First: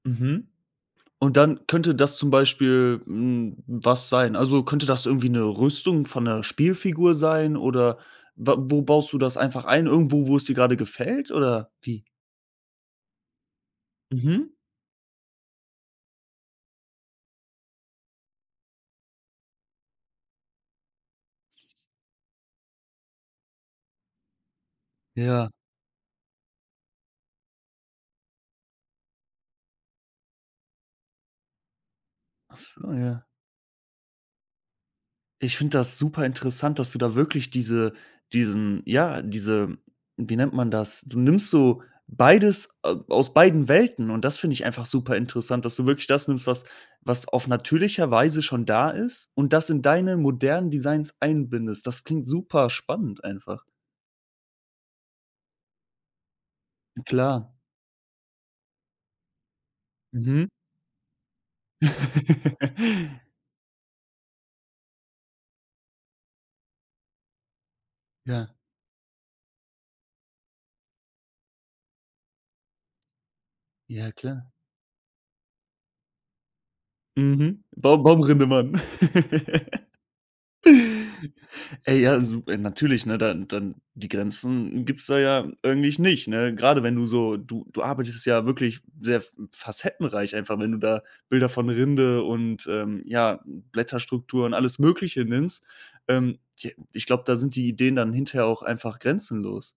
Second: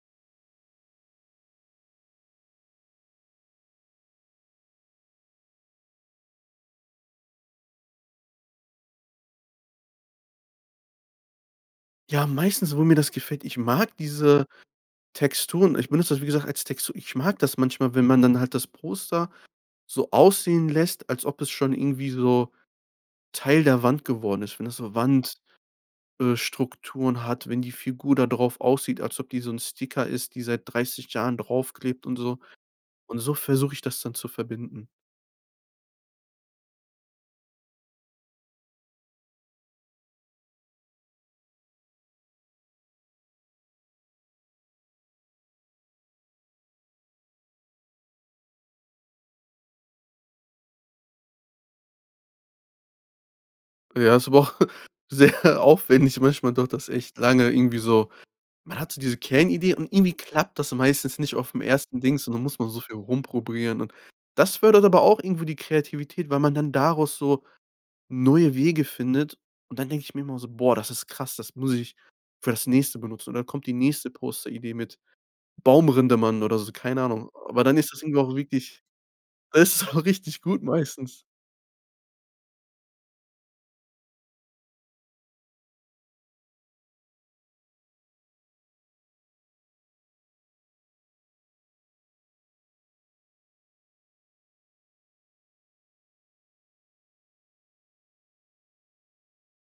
Mhm. Und dann könnte das zum Beispiel, hm, was sein? Also, könnte das irgendwie 'ne Rüstung von 'ner Spielfigur sein, oder wa wo baust du das einfach ein? Irgendwo, wo es dir gerade gefällt oder wie? Ja, meistens, wo mir das gefällt ich mag diese Mhm. Texturen. Ich benutze das, wie gesagt, als Textur. Ich mag das manchmal, wenn man dann halt das Poster so aussehen lässt, als ob es schon irgendwie so Teil der Wand geworden ist, wenn das so Wand Ja. äh, Strukturen hat, wenn die Figur da drauf aussieht, als ob die so 'n Sticker ist, die seit 30 Jahren draufklebt und so. Ah, Und ja. so versuche ich das dann zu verbinden. Ich finde das super interessant, dass du da wirklich diese diesen ja, diese, wie nennt man das? Du nimmst so beides a aus beiden Welten, und das finde ich einfach super interessant, dass du wirklich das nimmst, was was auf natürlicher Weise schon da ist und das in deine modernen Designs einbindest. Das klingt super spannend einfach. Ja, ist aber auch sehr aufwändig, manchmal dauert das echt lange Klar. irgendwie so. Man hat so diese Kernidee, und irgendwie Mhm. klappt das meistens nicht aufm ersten Dings, und dann muss man so viel rumprobieren. Und das fördert aber auch irgendwo die Kreativität, weil man dann daraus so Ja. neue Wege findet. Und dann denke ich mir immer so: „Boah, das ist krass, das muss ich für das Nächste benutzen.“ Und dann kommt die nächste Ja, klar. Posteridee mit Baumrinde-Mann oder so, keine Ahnung. Mhm. Aber dann ist das Baum irgendwie auch Baumrinde-Mann. wirklich da ist aber richtig gut meistens. Ey, ja, su äh, natürlich, ne, dann dann die Grenzen gibt's da ja eigentlich nicht, ne? Gerade wenn du so du du arbeitest ja wirklich sehr f facettenreich einfach, wenn du da Bilder von Rinde und, ähm, ja, Blätterstrukturen, alles Mögliche nimmst. Ähm, j ich glaube, da sind die Ideen dann hinterher auch einfach grenzenlos.